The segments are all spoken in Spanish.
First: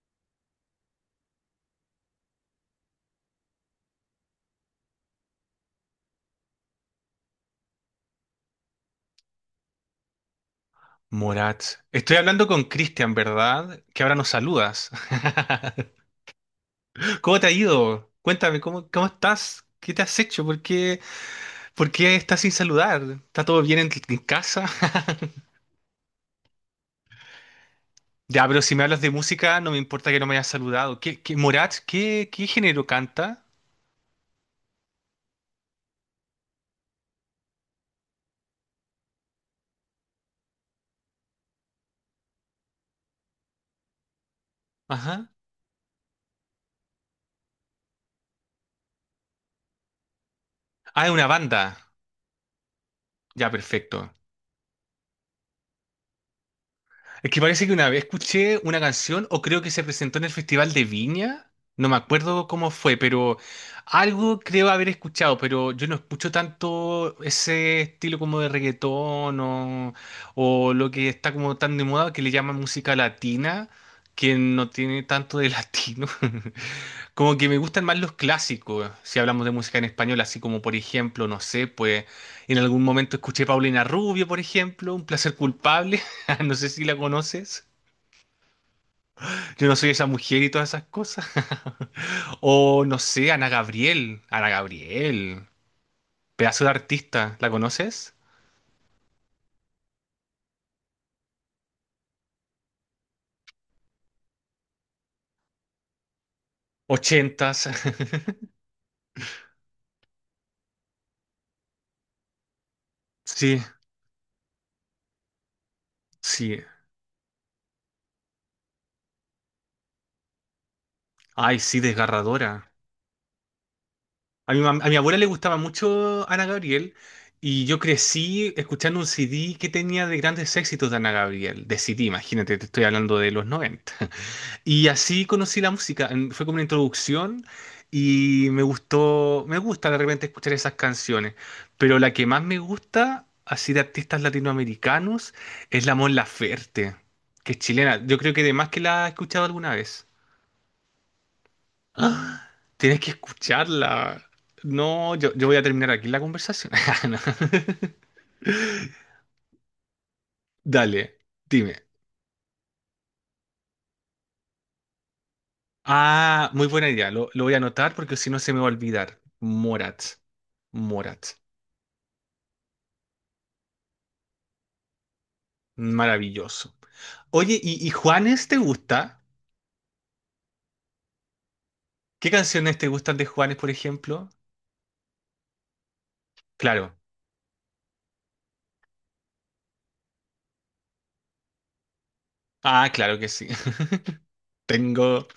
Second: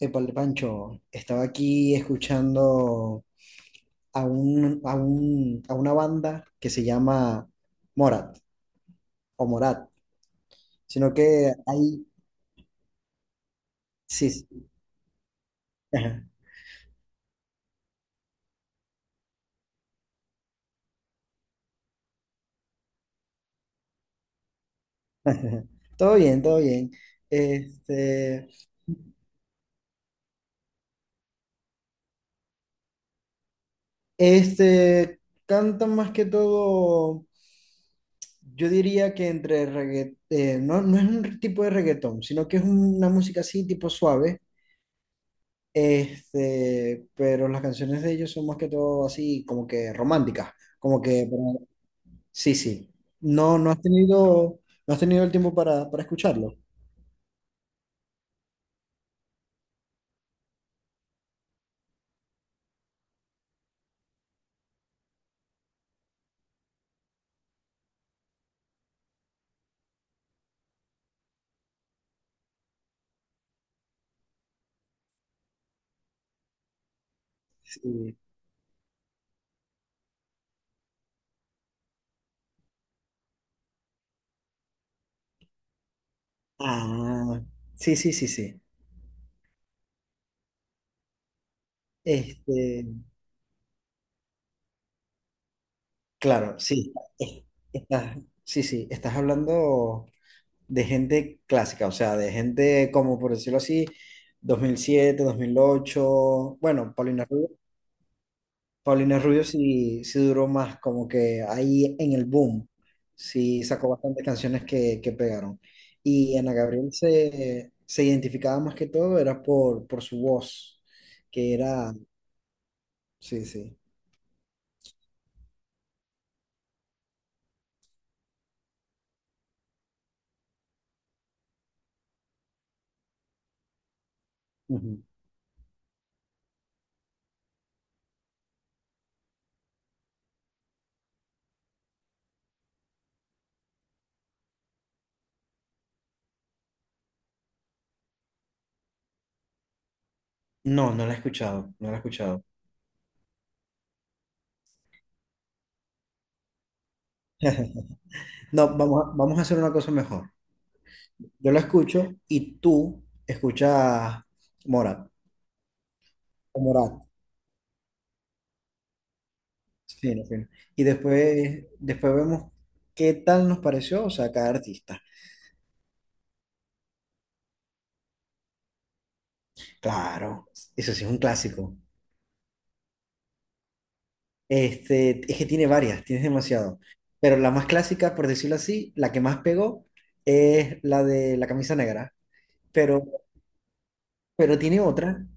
Épale, Pancho, estaba aquí escuchando a, un, a, un, a una banda que se llama Morat, o Morat, sino que Morat. hay, Estoy hablando con Cristian, ¿verdad? Que ahora nos sí, sí, saludas. ajá. ¿Cómo te ha ido? Cuéntame, ¿cómo estás? ¿Qué te has hecho? ¿Por qué estás sin saludar? ¿Está todo bien en casa? Todo bien, todo bien. Ya, Este, pero si me hablas de música, no me importa que no me hayas saludado. Morat, qué género canta? este, cantan más que todo, yo diría que entre reggaetón. No, no es un tipo de reggaetón, sino que es una música así tipo suave. Ajá. Pero las canciones de ellos son más que todo así, como que románticas, como Ah, es una que, banda. pero- sí, sí. Ya, No, no has perfecto. tenido, no has tenido el tiempo para escucharlo. Es que parece que una vez escuché una canción, o creo que se presentó en el Festival de Viña, no me acuerdo cómo fue, pero algo creo haber escuchado, pero yo no escucho tanto ese estilo como de reggaetón o lo que está como tan de moda que le llaman música latina, que no tiene tanto de latino. Como que me gustan más los Sí. clásicos, si hablamos de música en español, así como por ejemplo, no sé, pues en algún momento escuché Paulina Rubio, por ejemplo, Un placer culpable. No sé si la Ah, conoces. sí, sí, sí, sí. Yo no soy esa mujer y todas esas cosas. O Este, no sé, Ana Gabriel. Ana Gabriel. claro, Pedazo de sí. artista. es- ¿La conoces? Estás, sí, sí, estás hablando de gente clásica, o sea, de gente como, por decirlo así, dos mil siete 2008, bueno, Paulina Rubio. Ochentas. Paulina Rubio, sí, sí duró más, como que ahí en el boom, Sí, sí sacó bastantes canciones que pegaron. Y Ana sí. Gabriel se identificaba más que todo, era por su voz, que Ay, sí, era, desgarradora. sí, sí. A mi abuela le gustaba mucho Ana Gabriel y yo crecí escuchando un CD que tenía de grandes éxitos de Ana Gabriel. De CD, imagínate, te estoy hablando de los 90. Y Ujú. así conocí la música, fue como una introducción y me gustó, me gusta de repente escuchar esas canciones, pero la que más me gusta, así de artistas latinoamericanos, es la Mon Laferte, que es chilena. Yo creo que además que la he escuchado alguna vez. No, no la he escuchado, no la he escuchado. ¡Ah! Tienes que escucharla. No, yo, voy a terminar aquí la conversación. No. No, vamos a, vamos a hacer una cosa mejor. Dale, Yo la dime. escucho y tú escuchas Morat. Ah, O muy buena Morat. idea, lo voy a anotar porque si no se me va a olvidar. Morat, Sí, no, sí. Y Morat. después, después vemos qué tal nos pareció, o sea, cada artista. Maravilloso. Oye, ¿y Juanes te gusta? Claro, eso sí es un clásico. ¿Qué canciones te gustan de Juanes, por ejemplo? Es que tiene varias, tienes demasiado. Claro. Pero la más clásica, por decirlo así, la que más pegó es la de la camisa negra. Ah, Pero, claro que sí. pero tiene otra. Tengo.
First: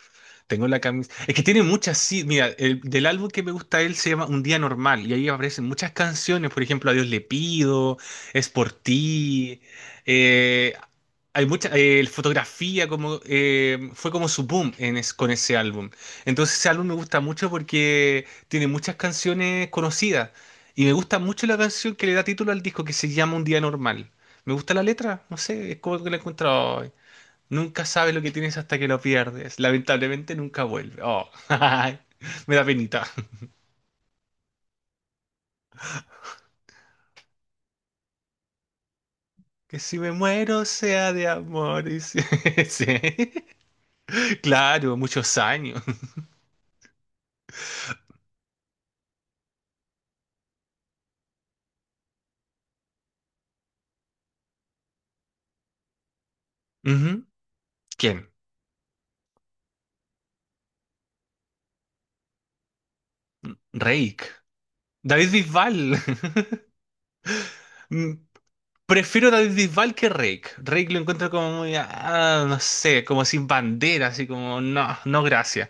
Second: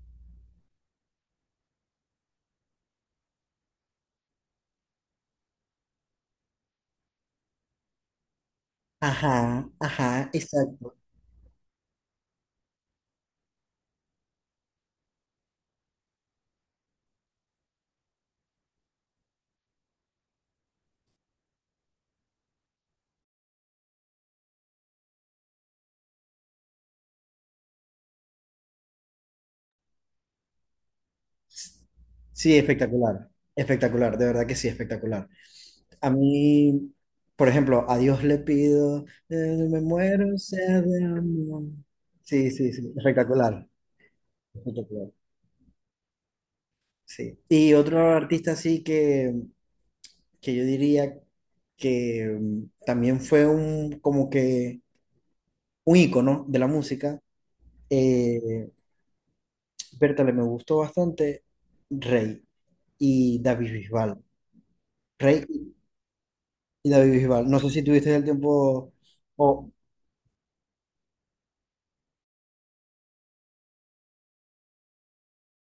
Tengo la camisa. Es que tiene muchas, sí. Mira, del álbum que me gusta a él se llama Un Día Normal y ahí aparecen muchas canciones. Por ejemplo, A Dios le pido, Es por ti. Ajá, ajá, eh, exacto. hay mucha fotografía, como, fue como su boom en con ese álbum. Entonces, ese álbum me gusta mucho porque tiene muchas canciones conocidas. Y me gusta mucho la canción que le da título al disco que se llama Un Día Normal. Me gusta la letra, no sé, es como que la he encontrado. Nunca sabes lo que tienes hasta que lo pierdes. Lamentablemente nunca vuelve. Oh, ay, me Sí, da penita. espectacular. Espectacular, de verdad que sí, espectacular. A mí, por ejemplo, a Dios le pido, Que me si me muero, muero sea de sea de amor. amor. Sí, sí, sí, Sí. espectacular. Claro, Espectacular. muchos años. Sí. Y otro artista así que yo diría que también fue un como que un ícono de la música. Ujú. ¿Quién? Eh, Bertale, me gustó bastante Rey y David Bisbal. Rake. David Rey Bisbal. y David Bisbal. No sé si Mm, tuviste el tiempo prefiero David o Bisbal que Rake. Rake lo encuentro como muy, no sé, como sin bandera, así como, no, no gracias.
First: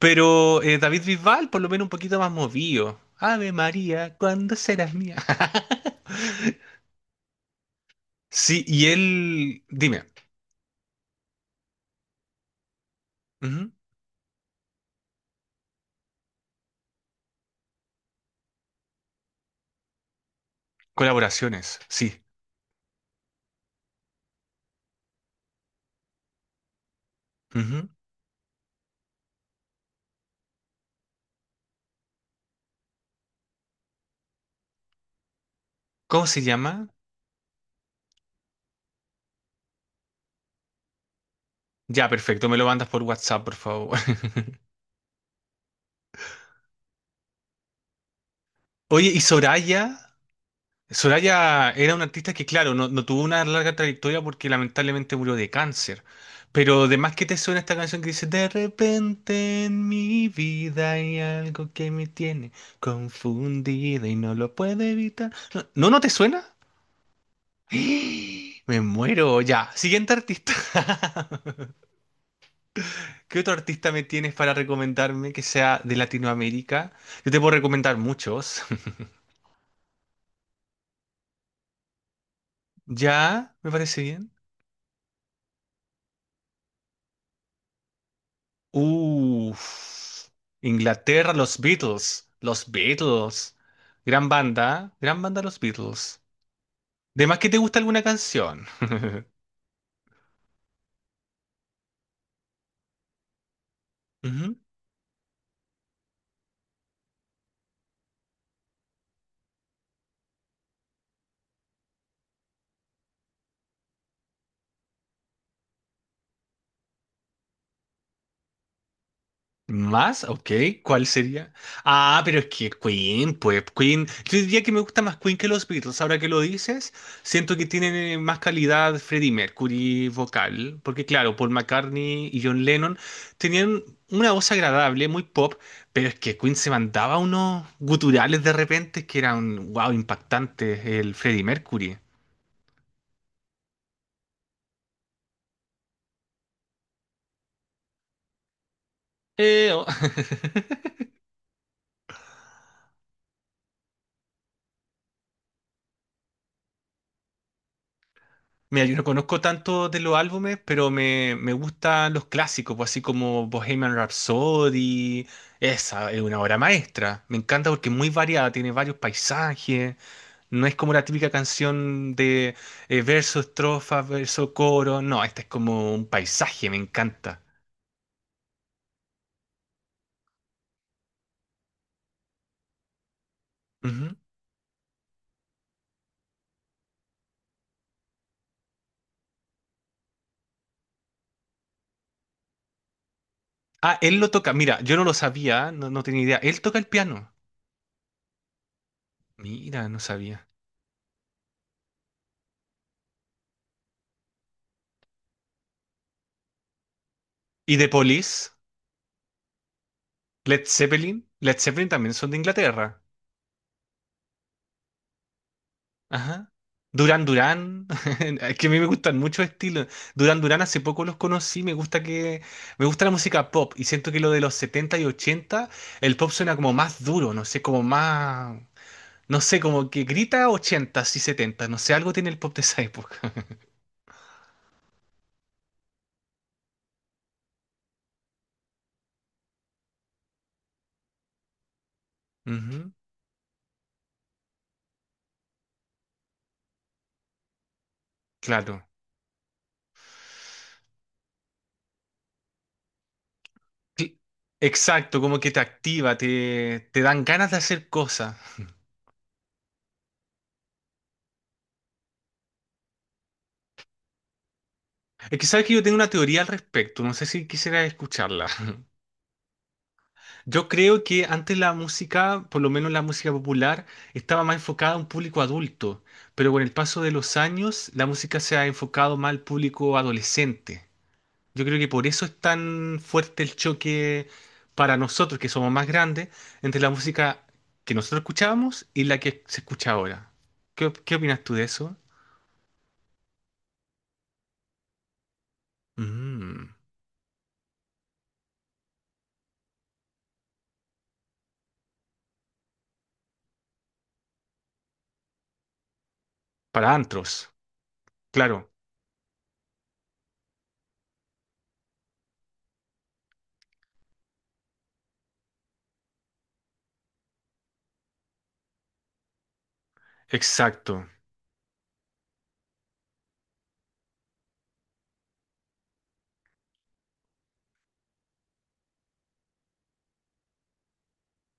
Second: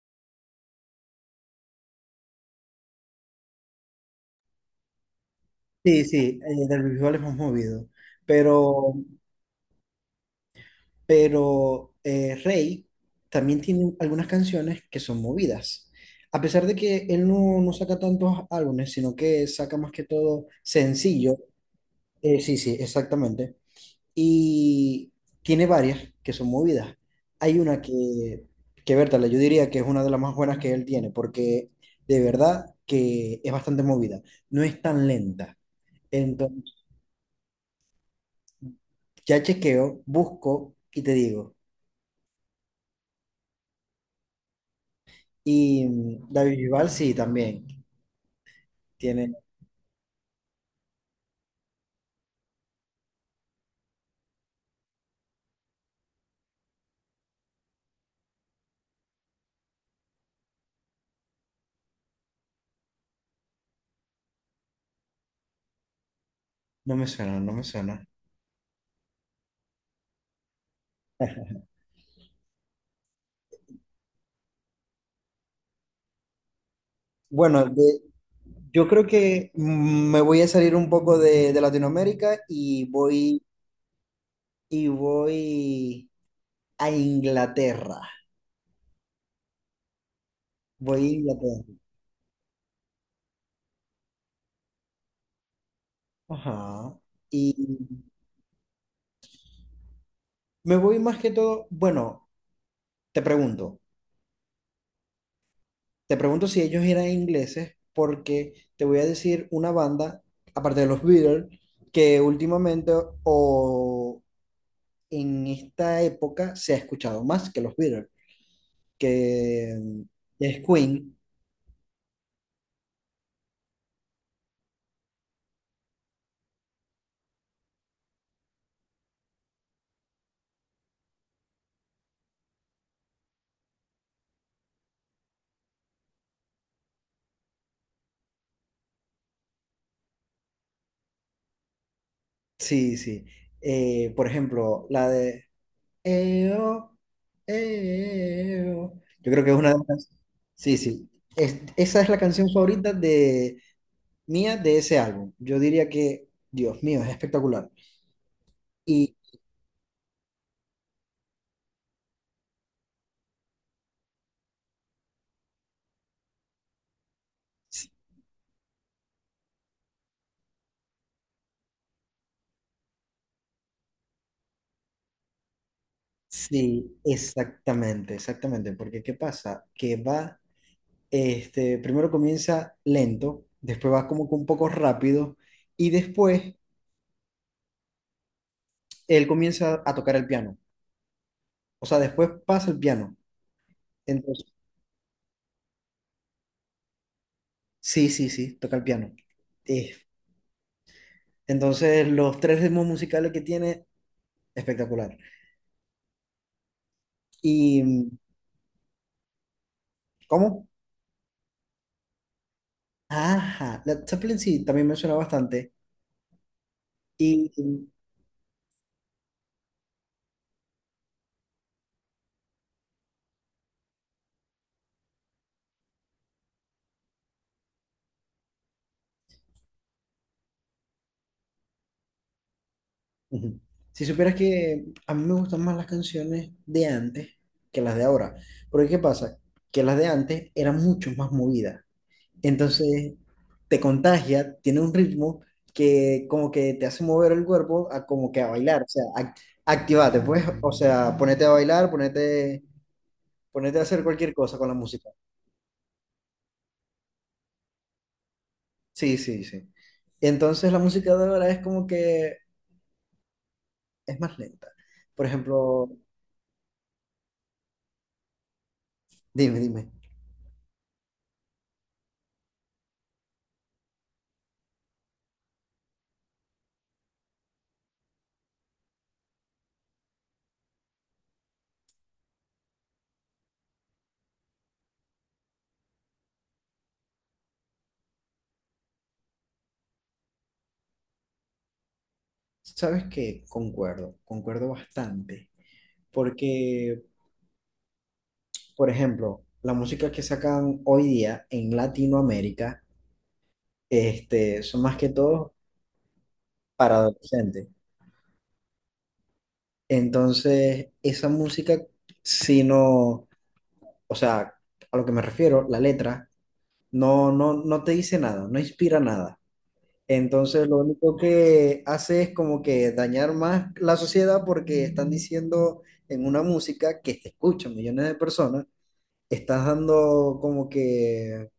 Pero David Bisbal por lo menos un poquito más movido. Ave María, ¿cuándo serás mía? sí, sí, David Bisbal es más movido, Sí, y pero él, dime. Rey también Ujú. tiene algunas canciones que son movidas. A pesar de que él no, no saca tantos álbumes, sino que saca más que todo sencillo. Colaboraciones, sí. Sí, sí, exactamente. Y tiene varias que son movidas. Hay una Ujú. que Bertale, yo diría que es una de las más buenas que él tiene, porque de verdad que es bastante movida. No es tan lenta. ¿Cómo se Entonces, llama? ya chequeo, busco y te digo. Ya, perfecto, me lo mandas por WhatsApp, por favor. Y David Bisbal sí, también. Oye, y Tiene, Soraya, era una artista que, claro, no, no tuvo una larga trayectoria porque lamentablemente murió de cáncer. Pero además que te suena esta canción que dice, De repente en mi vida hay algo que me tiene confundida y no lo puedo evitar. ¿No no, no te suena? no me suena, no me suena. Me muero, ya. Siguiente artista. ¿Qué otro artista me tienes para recomendarme que sea de Latinoamérica? Yo te puedo Bueno, recomendar muchos. yo creo que me voy a salir un poco de Latinoamérica y voy, ¿Ya? ¿Me parece bien? y voy. a Inglaterra. Uff. Voy a Inglaterra, los Inglaterra. Beatles. Los Beatles. Gran banda. Gran banda, los Beatles. Ajá. ¿De más que Y te gusta alguna canción? me voy más que todo, bueno, te pregunto, Ujú. te pregunto si ellos eran ingleses, porque te voy a decir una banda, aparte de los Beatles, que últimamente o en esta época se ha escuchado más que los Beatles, que ¿Más? Ok, es ¿cuál Queen. sería? Ah, pero es que Queen, pues Queen, yo diría que me gusta más Queen que los Beatles, ahora que lo dices, siento que tienen más calidad Freddie Mercury vocal, porque claro, Paul McCartney y John Lennon tenían una voz agradable, muy pop, pero es que Queen se mandaba unos guturales de repente que eran, wow, impactantes, el Freddie Mercury. Sí, sí. Por ejemplo, la de Eo, eo. Yo creo que es una de Oh. las... Sí, sí. Esa es la canción favorita de mía de ese álbum. Yo diría que, Dios mío, es espectacular. Mira, yo no Y conozco tanto de los álbumes, pero me gustan los clásicos, pues así como Bohemian Rhapsody. Esa es una obra maestra. Me encanta porque s- es muy variada, tiene varios paisajes. No es como la típica canción de verso, estrofa, verso, coro. No, esta es como un paisaje, me sí, encanta. exactamente, exactamente. Porque ¿qué pasa? Que va, primero comienza lento, después va Ujú. como que un poco rápido y después él comienza a tocar el piano. O sea, después pasa el piano. Ah, él lo Entonces, toca. Mira, yo no lo sabía, no, no tenía idea. Él toca el piano. sí, sí, sí, toca el piano. Mira, no Es sabía. Entonces, los tres ritmos musicales que tiene, espectacular. ¿Y ¿Y The Police? cómo? ¿Led Zeppelin? Led Zeppelin también son de Inglaterra. Ajá, la Zeppelin sí, también me suena bastante. Ajá. Duran Y Duran, es que a mí me gustan muchos estilos. Duran Duran hace poco los conocí, me gusta la música pop y siento que lo de los 70 y 80 el pop suena como más duro, no sé, como más no sé, como que grita 80 y 70, no sé, algo tiene el pop de esa época. ujú. Si supieras que a mí me gustan más las canciones de antes que las de ahora. Porque ¿qué pasa? Que las de antes eran mucho más movidas. Ujú. Entonces, te contagia, tiene un ritmo que como que te hace mover el cuerpo a como que a bailar. Claro. O sea, activate, pues. O sea, ponete a bailar, ponete a hacer Sí, cualquier cosa con la música. exacto, como que te activa, te dan ganas de hacer cosas. Sí, sí, sí. Entonces la música de ahora es como que es más lenta. Por Es que sabes que yo ejemplo, tengo una teoría al respecto, no sé si quisiera escucharla. dime, dime, Yo creo que antes la música, por lo menos la música popular, estaba más enfocada a un público adulto, pero con el paso de los años la música se ha enfocado más al público adolescente. Yo creo que por eso es tan fuerte el choque para nosotros, que somos más grandes, entre la música que nosotros escuchábamos y la que se escucha ahora. ¿Qué opinas tú de eso? ¿sabes qué? Concuerdo bastante. Mm, Porque, por ejemplo, la música que sacan hoy día en Latinoamérica, son más que todo para para antros, adolescentes. claro, Entonces, esa música, si no, o sea, a lo que me refiero, la letra, no te dice nada, no inspira nada. Entonces, lo exacto, único que hace es como que dañar más la sociedad porque están diciendo en una música que te escuchan millones de personas, estás dando como que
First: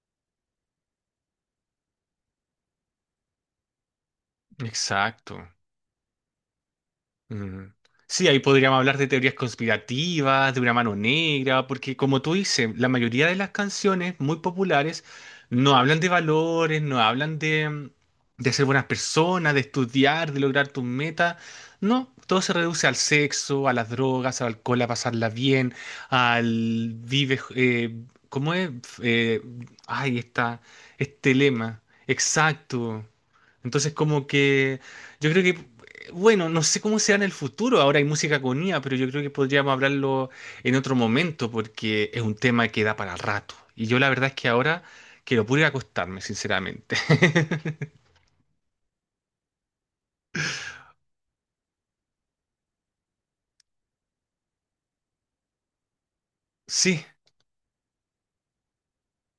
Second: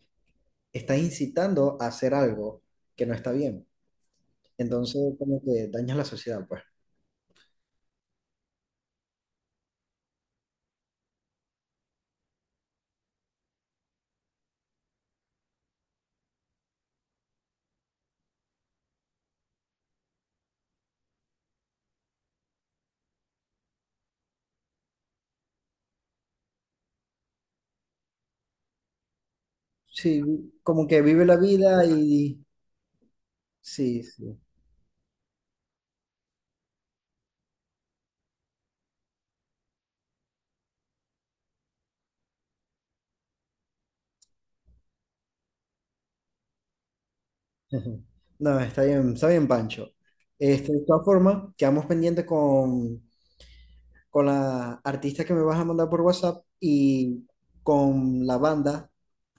estás incitando a hacer algo que no está bien. Entonces, exacto. como que dañas la sociedad, pues. Mm. Sí, ahí podríamos hablar de teorías conspirativas, de una mano negra, porque como tú dices, la mayoría de las canciones muy populares no hablan de valores, no hablan de, ser buenas personas, de estudiar, de lograr tus metas. No, todo se reduce al sexo, a las drogas, al alcohol, a pasarla bien, al vive, ¿cómo es? Eh, ay, Sí, está, como que vive este la lema, vida y exacto. Entonces, sí, como sí. que yo creo que bueno, no sé cómo será en el futuro. Ahora hay música con IA, pero yo creo que podríamos hablarlo en otro momento porque es un tema que da para rato. Y yo la verdad es que ahora quiero puro ir a acostarme, sinceramente. No, está bien, Pancho. De todas formas, quedamos pendientes con, la artista que me vas a mandar por WhatsApp Sí, y con la banda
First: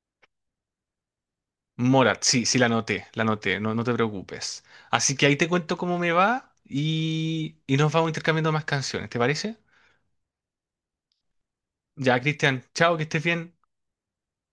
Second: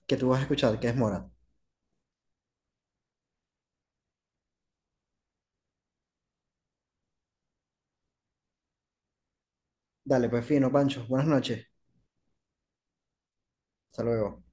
que tú vas a escuchar, que es Mora. Morat, sí, sí la noté, no, no te preocupes. Así que ahí te cuento cómo me va y nos vamos intercambiando más canciones, ¿te parece? Dale, pues fino, Pancho. Buenas noches. Ya, Cristian, chao, que estés bien. Hasta luego.